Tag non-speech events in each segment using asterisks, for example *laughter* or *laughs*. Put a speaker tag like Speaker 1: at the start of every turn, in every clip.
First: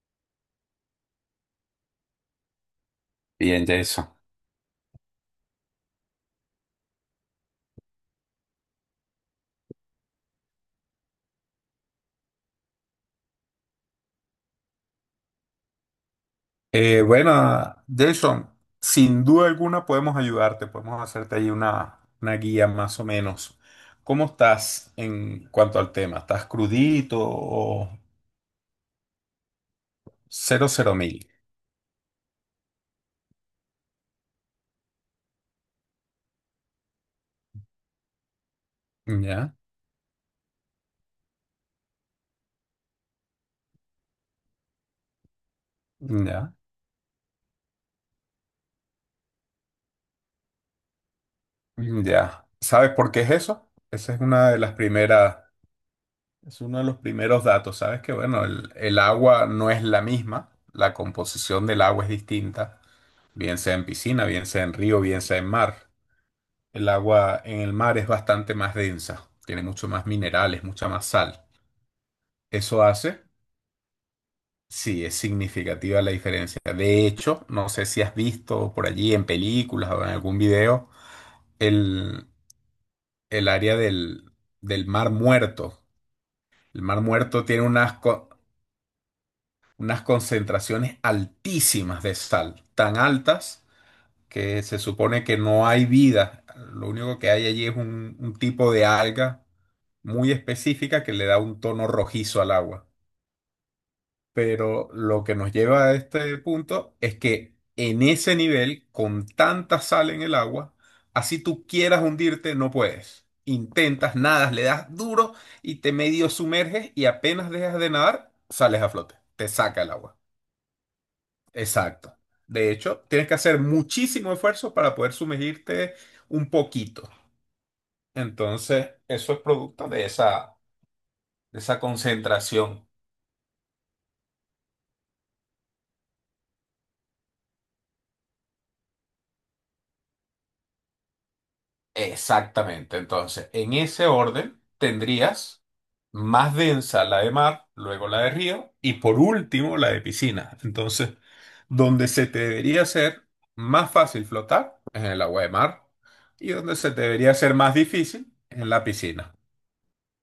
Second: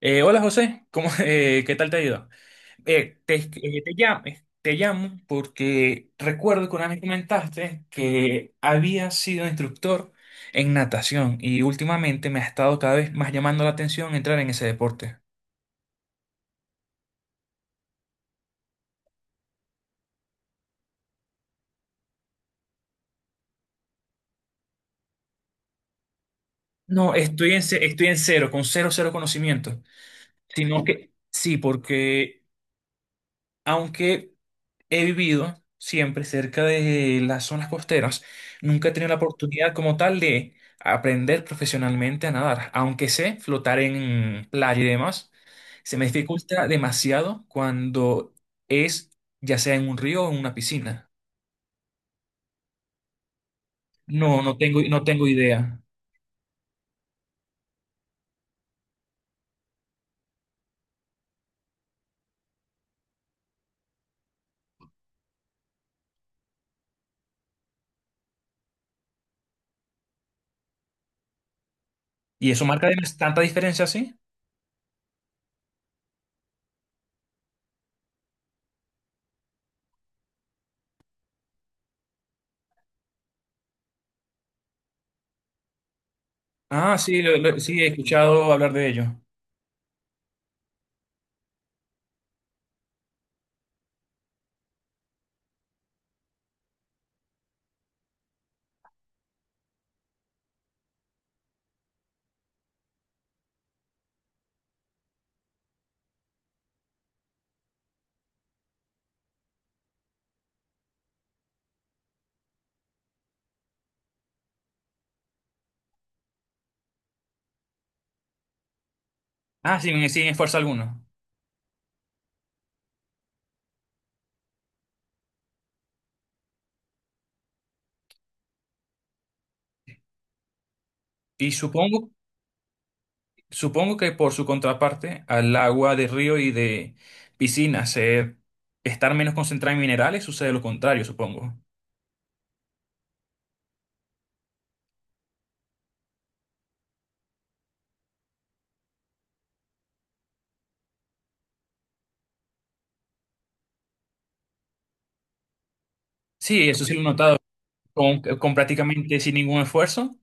Speaker 1: Hola José, ¿cómo, *laughs* qué tal te ha ido?
Speaker 2: Bien, Jason.
Speaker 1: Te llamo porque recuerdo que una vez comentaste que habías sido instructor en natación y últimamente me ha estado cada vez más llamando la atención entrar en ese deporte.
Speaker 2: Bueno, Jason, sin duda alguna podemos ayudarte, podemos hacerte ahí una guía más o menos. ¿Cómo estás en cuanto al tema? ¿Estás
Speaker 1: No,
Speaker 2: crudito o
Speaker 1: estoy en cero, con cero, cero conocimiento,
Speaker 2: cero
Speaker 1: sino
Speaker 2: cero
Speaker 1: que
Speaker 2: mil?
Speaker 1: sí, porque aunque he vivido siempre cerca de las zonas costeras. Nunca he tenido la
Speaker 2: Ya,
Speaker 1: oportunidad como tal de aprender profesionalmente a nadar, aunque sé flotar en playa y demás. Se me
Speaker 2: ya,
Speaker 1: dificulta demasiado cuando es Ya sea en un río o en una piscina,
Speaker 2: ya. ¿Sabes por qué es eso? Esa es
Speaker 1: No,
Speaker 2: una de las
Speaker 1: no tengo
Speaker 2: primeras,
Speaker 1: idea.
Speaker 2: es uno de los primeros datos. Sabes que, bueno, el agua no es la misma, la composición del agua es distinta, bien sea en piscina, bien sea en río, bien sea en mar. El agua en el mar es bastante más densa, tiene mucho más minerales, mucha más sal.
Speaker 1: ¿Y eso
Speaker 2: Eso
Speaker 1: marca
Speaker 2: hace,
Speaker 1: tanta diferencia así?
Speaker 2: sí, es significativa la diferencia. De hecho, no sé si has visto por allí en películas o en algún video el, el área del Mar Muerto. El
Speaker 1: Ah,
Speaker 2: Mar
Speaker 1: sí,
Speaker 2: Muerto tiene
Speaker 1: sí, he
Speaker 2: unas, co-
Speaker 1: escuchado hablar de ello.
Speaker 2: unas concentraciones altísimas de sal, tan altas que se supone que no hay vida. Lo único que hay allí es un tipo de alga muy específica que le da un tono rojizo al agua. Pero lo que nos lleva a este punto es que en ese nivel, con tanta sal en el agua, así tú quieras hundirte, no puedes. Intentas, nadas, le das duro y te medio sumerges y apenas dejas de nadar, sales a flote. Te
Speaker 1: Ah,
Speaker 2: saca
Speaker 1: sí,
Speaker 2: el agua.
Speaker 1: sí, en fuerza alguna.
Speaker 2: Exacto. De hecho, tienes que hacer muchísimo esfuerzo para poder sumergirte un poquito. Entonces, eso es producto
Speaker 1: Y
Speaker 2: de esa
Speaker 1: supongo
Speaker 2: concentración.
Speaker 1: Supongo que por su contraparte, al agua de río y de piscina ser, estar menos concentrada en minerales, sucede lo contrario, supongo.
Speaker 2: Exactamente. Entonces, en ese orden tendrías más densa la de mar, luego la de río y por último la de piscina. Entonces, donde se te debería hacer más fácil flotar es en el agua de mar y
Speaker 1: Sí,
Speaker 2: donde
Speaker 1: eso
Speaker 2: se
Speaker 1: sí lo
Speaker 2: te
Speaker 1: he
Speaker 2: debería
Speaker 1: notado.
Speaker 2: hacer más
Speaker 1: Con,
Speaker 2: difícil
Speaker 1: con
Speaker 2: en la
Speaker 1: prácticamente
Speaker 2: piscina.
Speaker 1: sin ningún esfuerzo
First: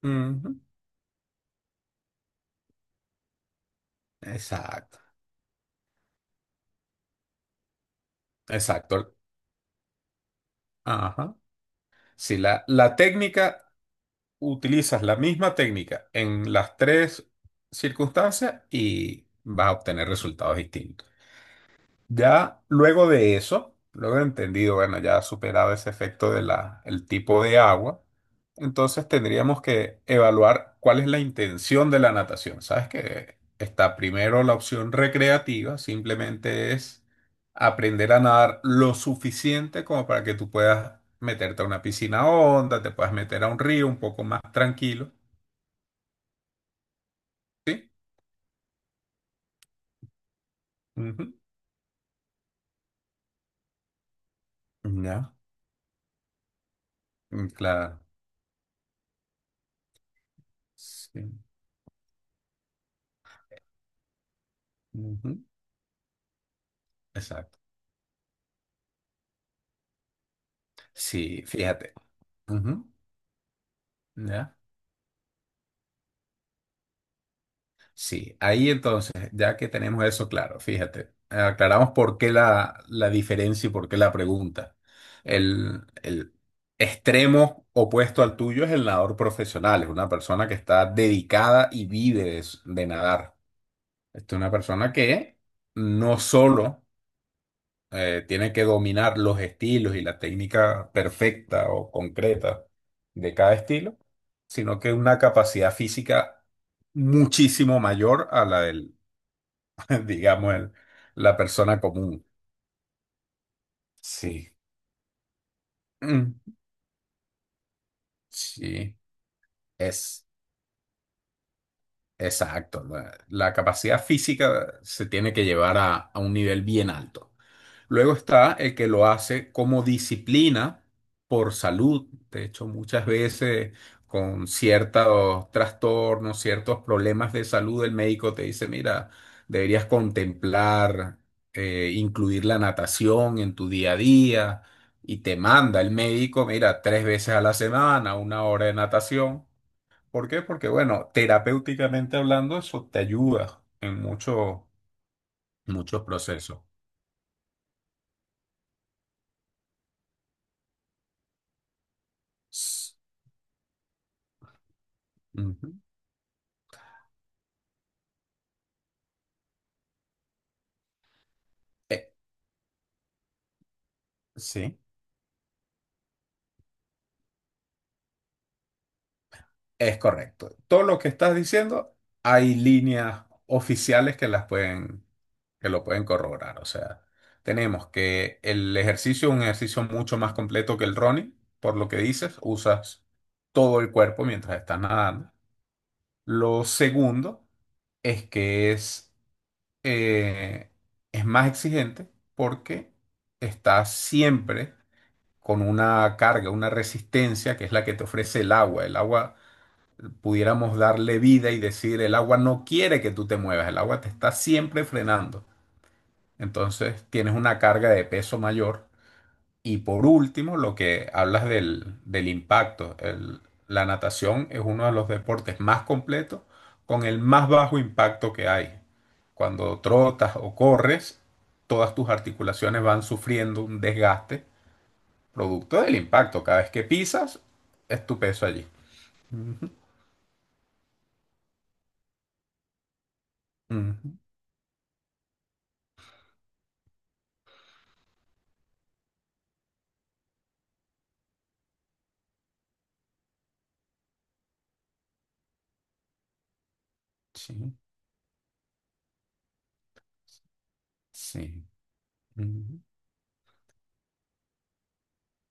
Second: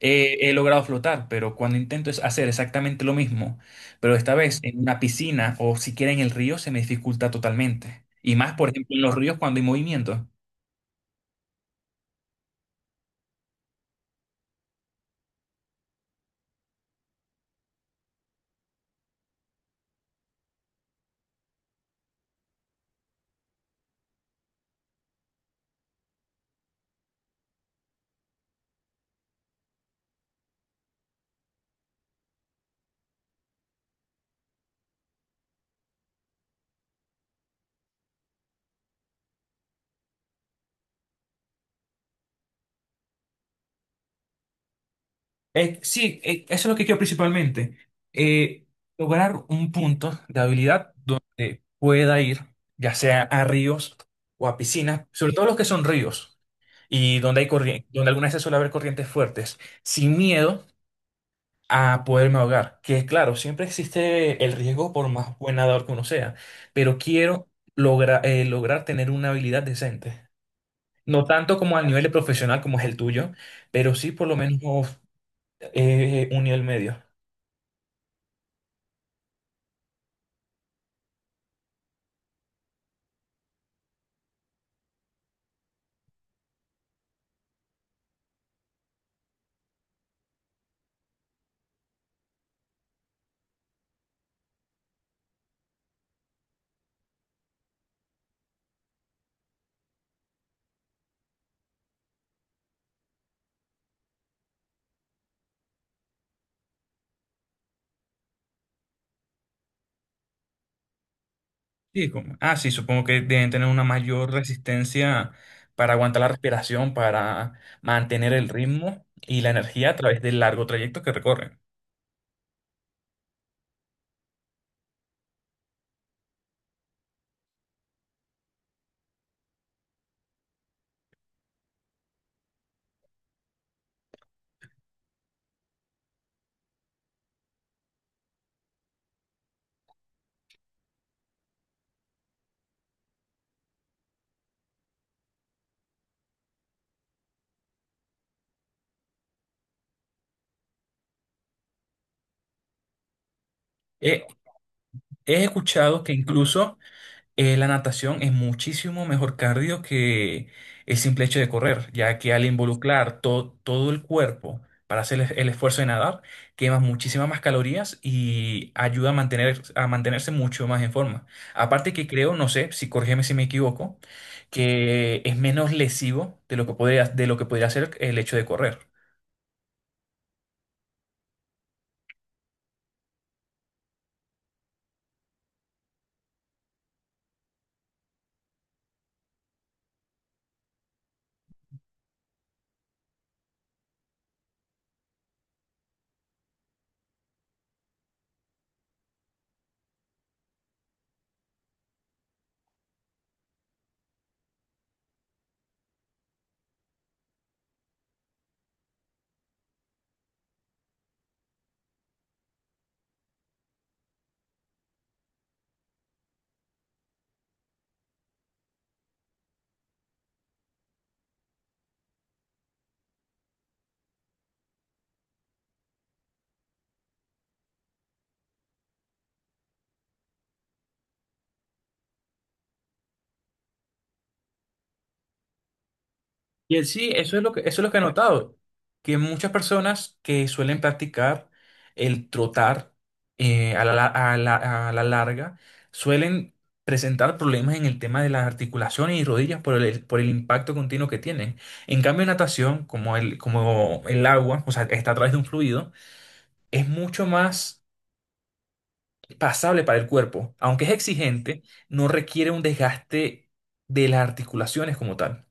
Speaker 1: he
Speaker 2: Ujú.
Speaker 1: logrado flotar, pero cuando intento es hacer exactamente lo mismo, pero esta vez en una
Speaker 2: Exacto,
Speaker 1: piscina o siquiera en el río se me dificulta totalmente. Y más, por ejemplo, en los
Speaker 2: exacto.
Speaker 1: ríos cuando hay movimiento.
Speaker 2: Ajá. Si la técnica, utilizas la misma técnica en las tres circunstancias y vas a obtener resultados distintos. Ya luego de eso, luego de entendido, bueno, ya superado ese efecto de la, el tipo de agua, entonces tendríamos que evaluar cuál es la intención de la natación. Sabes que está primero la opción recreativa, simplemente es aprender a nadar lo suficiente como para que tú puedas meterte a una piscina honda, te puedas meter a un río un poco más tranquilo,
Speaker 1: Sí, Eso es lo que quiero principalmente.
Speaker 2: ¿sí?
Speaker 1: Eh, Lograr un punto de habilidad
Speaker 2: Ujú.
Speaker 1: donde pueda ir, ya sea a ríos o a piscinas, sobre
Speaker 2: Ya,
Speaker 1: todo los que son ríos y donde hay
Speaker 2: mm,
Speaker 1: corriente,
Speaker 2: claro.
Speaker 1: donde algunas veces suele haber corrientes fuertes, sin miedo
Speaker 2: Sí.
Speaker 1: a poderme ahogar. Que claro, siempre existe el riesgo por
Speaker 2: Ujú.
Speaker 1: más buen nadador que uno sea, pero quiero
Speaker 2: Exacto.
Speaker 1: lograr tener una habilidad decente. No
Speaker 2: Sí,
Speaker 1: tanto como al
Speaker 2: fíjate.
Speaker 1: nivel de profesional como es
Speaker 2: Ujú.
Speaker 1: el tuyo, pero sí por lo
Speaker 2: ¿Ya?
Speaker 1: menos un nivel medio.
Speaker 2: Sí, ahí entonces, ya que tenemos eso claro, fíjate, aclaramos por qué la diferencia y por qué la pregunta. El extremo opuesto al tuyo es el nadador profesional, es una persona que está dedicada y vive de nadar. Esta es una persona que no solo tiene que dominar los estilos y la técnica perfecta o concreta de cada estilo, sino que una capacidad física muchísimo mayor a la del, *laughs* digamos, la persona
Speaker 1: Sí,
Speaker 2: común.
Speaker 1: sí, supongo que deben tener una mayor
Speaker 2: Sí.
Speaker 1: resistencia para aguantar la
Speaker 2: Mm,
Speaker 1: respiración, para mantener el
Speaker 2: sí,
Speaker 1: ritmo y la energía a través
Speaker 2: es.
Speaker 1: del largo trayecto que recorren.
Speaker 2: Exacto, la capacidad física se tiene que llevar a un nivel bien alto. Luego está el que lo hace como disciplina por salud. De hecho, muchas veces con ciertos trastornos, ciertos problemas de salud, el médico te dice, mira, deberías contemplar, incluir la natación en tu día a día y te manda el médico, mira, 3 veces a la semana, 1 hora de natación. ¿Por qué? Porque, bueno, terapéuticamente hablando, eso te ayuda en
Speaker 1: He,
Speaker 2: muchos
Speaker 1: he
Speaker 2: muchos
Speaker 1: escuchado que
Speaker 2: procesos.
Speaker 1: incluso la natación es muchísimo mejor cardio que el simple hecho de correr, ya que al
Speaker 2: S-
Speaker 1: involucrar todo el cuerpo para hacer el
Speaker 2: Ujú.
Speaker 1: esfuerzo de nadar, quemas muchísimas más calorías y ayuda a a mantenerse mucho más en forma. Aparte
Speaker 2: Eh,
Speaker 1: que creo, no sé, corrígeme si me equivoco,
Speaker 2: sí,
Speaker 1: que es menos lesivo de de lo que podría ser el hecho de correr.
Speaker 2: es correcto. Todo lo que estás diciendo, hay líneas oficiales que las pueden, que lo pueden corroborar. O sea, tenemos que el ejercicio es un ejercicio mucho más completo que el running, por lo que dices, usas todo el cuerpo mientras estás nadando. Lo segundo es que eh, es más exigente porque estás siempre con una carga, una resistencia que es la que te ofrece el agua. El agua pudiéramos darle vida y decir, el agua no quiere que tú te muevas, el agua te está siempre frenando. Entonces tienes una carga de peso mayor y por último, lo que hablas del impacto. La natación es uno de los deportes más completos con el más bajo impacto que hay. Cuando trotas o corres, todas tus articulaciones van sufriendo un desgaste producto del impacto. Cada vez que
Speaker 1: Eso
Speaker 2: pisas,
Speaker 1: es lo eso es lo que he
Speaker 2: es tu peso
Speaker 1: notado,
Speaker 2: allí.
Speaker 1: que muchas
Speaker 2: Ujú,
Speaker 1: personas que suelen practicar el trotar a la, la-
Speaker 2: ujú.
Speaker 1: a la- a la larga suelen presentar problemas en el tema de las articulaciones y rodillas por por el impacto continuo que tienen. En cambio, natación, como como el agua, o sea, está a través de un fluido, es mucho
Speaker 2: Sí,
Speaker 1: más pasable para el cuerpo. Aunque es exigente,
Speaker 2: sí.
Speaker 1: no requiere un
Speaker 2: Ujú.
Speaker 1: desgaste de las articulaciones como tal.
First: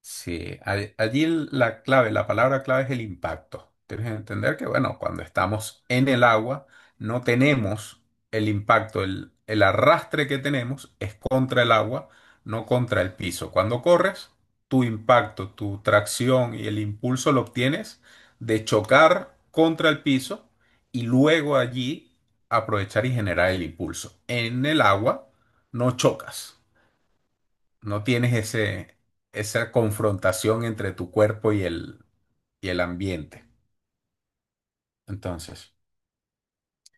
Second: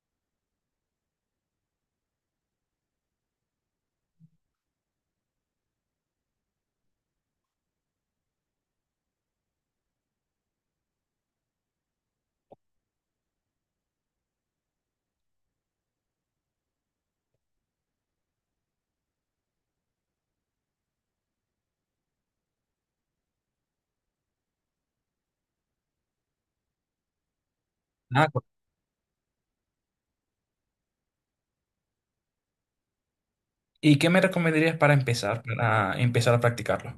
Speaker 2: Sí, allí la clave, la palabra clave es el impacto. Tienes que entender que, bueno, cuando estamos en el agua, no tenemos el impacto, el arrastre que tenemos es contra el agua, no contra el piso. Cuando corres, tu impacto, tu tracción y el impulso lo obtienes de chocar contra el piso y luego allí aprovechar y generar el impulso. En el agua no chocas. No tienes ese, esa confrontación entre tu cuerpo y el ambiente.
Speaker 1: ¿Y qué me recomendarías
Speaker 2: Entonces,
Speaker 1: para empezar a practicarlo?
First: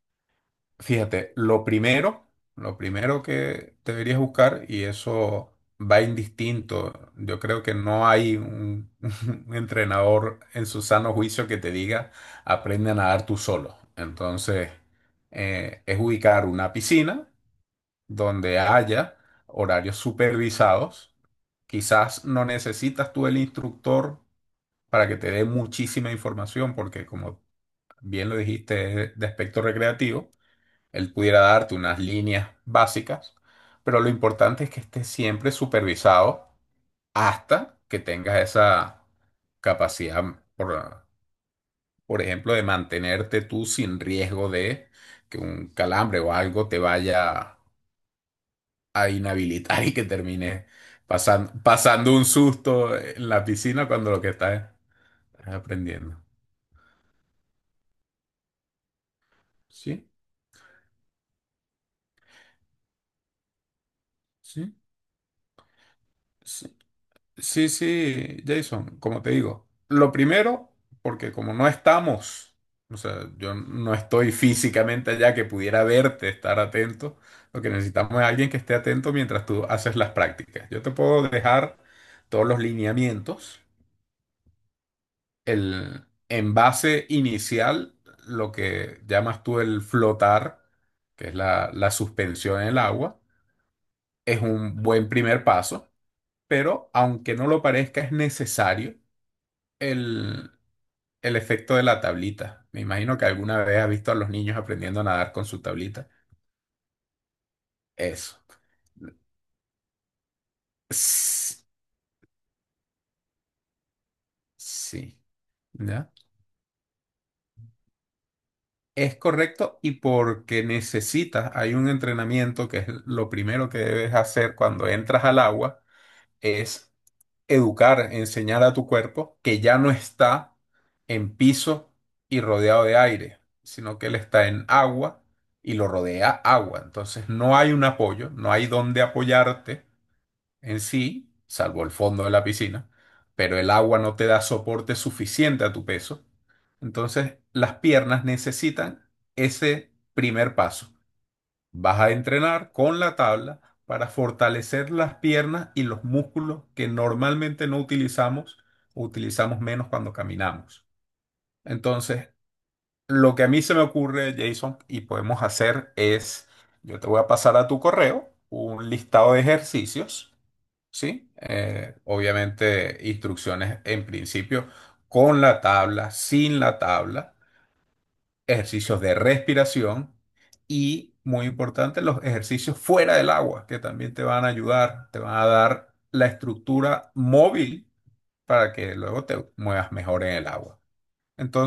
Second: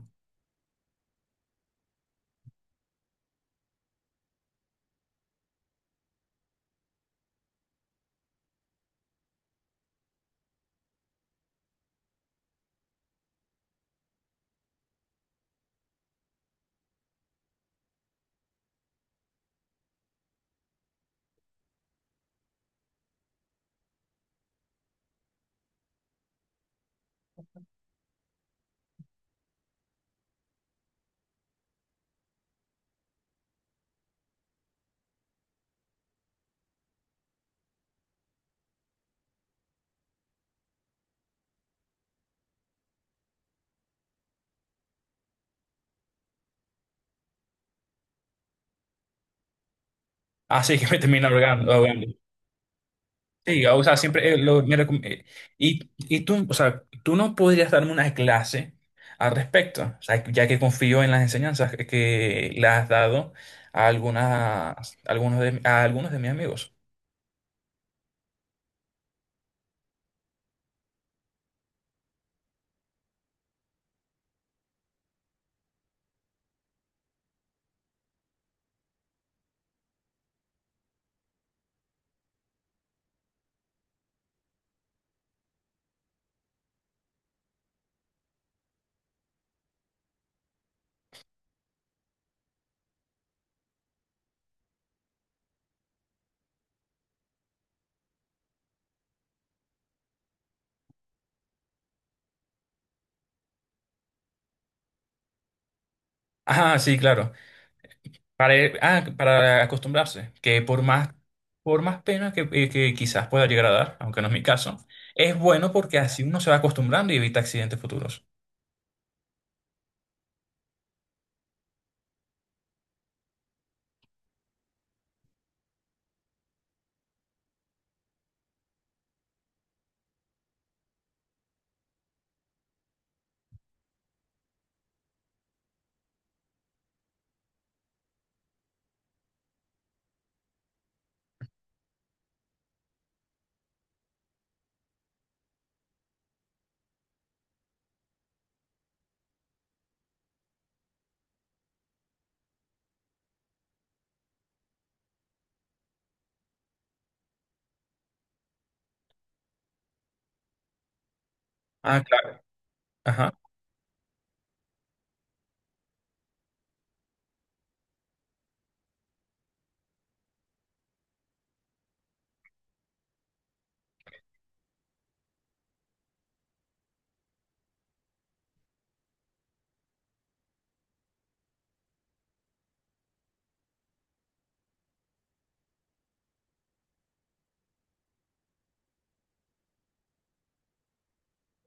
Speaker 2: fíjate, lo primero que deberías buscar, y eso va indistinto, yo creo que no hay un, *laughs* un entrenador en su sano juicio que te diga, aprende a nadar tú solo. Entonces, es ubicar una piscina donde haya horarios supervisados. Quizás no necesitas tú el instructor para que te dé muchísima información, porque como bien lo dijiste, es de aspecto recreativo, él pudiera darte unas líneas básicas, pero lo importante es que estés siempre supervisado hasta que tengas esa capacidad, por, por ejemplo, de mantenerte tú sin riesgo de que un calambre o algo te vaya a inhabilitar *laughs* y que
Speaker 1: Ah,
Speaker 2: termines
Speaker 1: sí, *laughs* que me termina
Speaker 2: pasan-
Speaker 1: ahogando. ahogando.
Speaker 2: pasando un susto en la
Speaker 1: Sí, o
Speaker 2: piscina
Speaker 1: sea,
Speaker 2: cuando lo que
Speaker 1: siempre
Speaker 2: estás es- estás
Speaker 1: y
Speaker 2: aprendiendo.
Speaker 1: tú, o sea, tú no podrías darme una clase al respecto, o
Speaker 2: ¿Sí?
Speaker 1: sea, ya que confío en las enseñanzas que le has dado a
Speaker 2: ¿Sí?
Speaker 1: a algunos de mis amigos.
Speaker 2: Sí, sí, sí, Jason, como te digo, lo primero, porque como no estamos, o sea, yo no estoy físicamente allá que pudiera verte, estar atento, lo que necesitamos es alguien que esté atento mientras tú haces las prácticas. Yo te puedo dejar todos los lineamientos, el envase inicial, lo que llamas tú el flotar, que es la suspensión en el agua, es un buen primer paso, pero aunque no lo parezca, es necesario el, el efecto de la tablita. Me imagino que alguna vez has visto a los niños aprendiendo a nadar con su tablita.
Speaker 1: Ah, sí, claro.
Speaker 2: Eso.
Speaker 1: Para acostumbrarse,
Speaker 2: S-
Speaker 1: por más pena que quizás pueda llegar a dar, aunque no es mi caso,
Speaker 2: Sí.
Speaker 1: es bueno porque
Speaker 2: ¿Ya?
Speaker 1: así uno se va acostumbrando y evita accidentes futuros.
Speaker 2: Es correcto y porque necesitas, hay un entrenamiento que es lo primero que debes hacer cuando entras al agua, es educar, enseñar a tu cuerpo que ya no está en piso y rodeado de aire, sino que él está en agua y lo rodea agua. Entonces no hay un apoyo, no hay dónde apoyarte en sí, salvo el fondo de la piscina, pero el agua no te da soporte suficiente a tu peso. Entonces las piernas necesitan ese primer paso. Vas a entrenar con la tabla para fortalecer las piernas y los músculos que normalmente no utilizamos o utilizamos menos cuando caminamos.
Speaker 1: Ah,
Speaker 2: Entonces,
Speaker 1: claro. Ajá.
Speaker 2: lo que a mí se me ocurre, Jason, y podemos hacer es, yo te voy a pasar a tu correo un listado de ejercicios, ¿sí? Obviamente, instrucciones en principio con la tabla, sin la tabla ejercicios de respiración y, muy importante, los ejercicios fuera del agua, que también te van a ayudar, te van a dar la estructura móvil para que luego te muevas mejor en el agua.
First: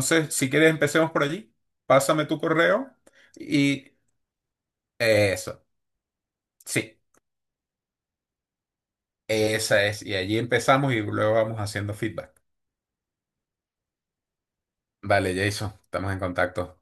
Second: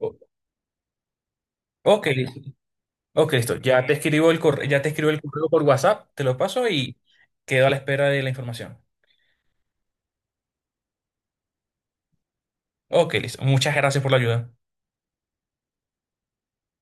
Speaker 1: O-
Speaker 2: si quieres, empecemos por allí.
Speaker 1: Ok,
Speaker 2: Pásame
Speaker 1: listo.
Speaker 2: tu correo
Speaker 1: Ok, listo. Ya te
Speaker 2: y
Speaker 1: ya te escribo el correo por
Speaker 2: eso,
Speaker 1: WhatsApp, te lo paso
Speaker 2: sí,
Speaker 1: y quedo a la espera de la información.
Speaker 2: esa es. Y allí empezamos y luego vamos haciendo feedback.
Speaker 1: Ok, listo. Muchas gracias por la ayuda.
Speaker 2: Vale, Jason, estamos en contacto.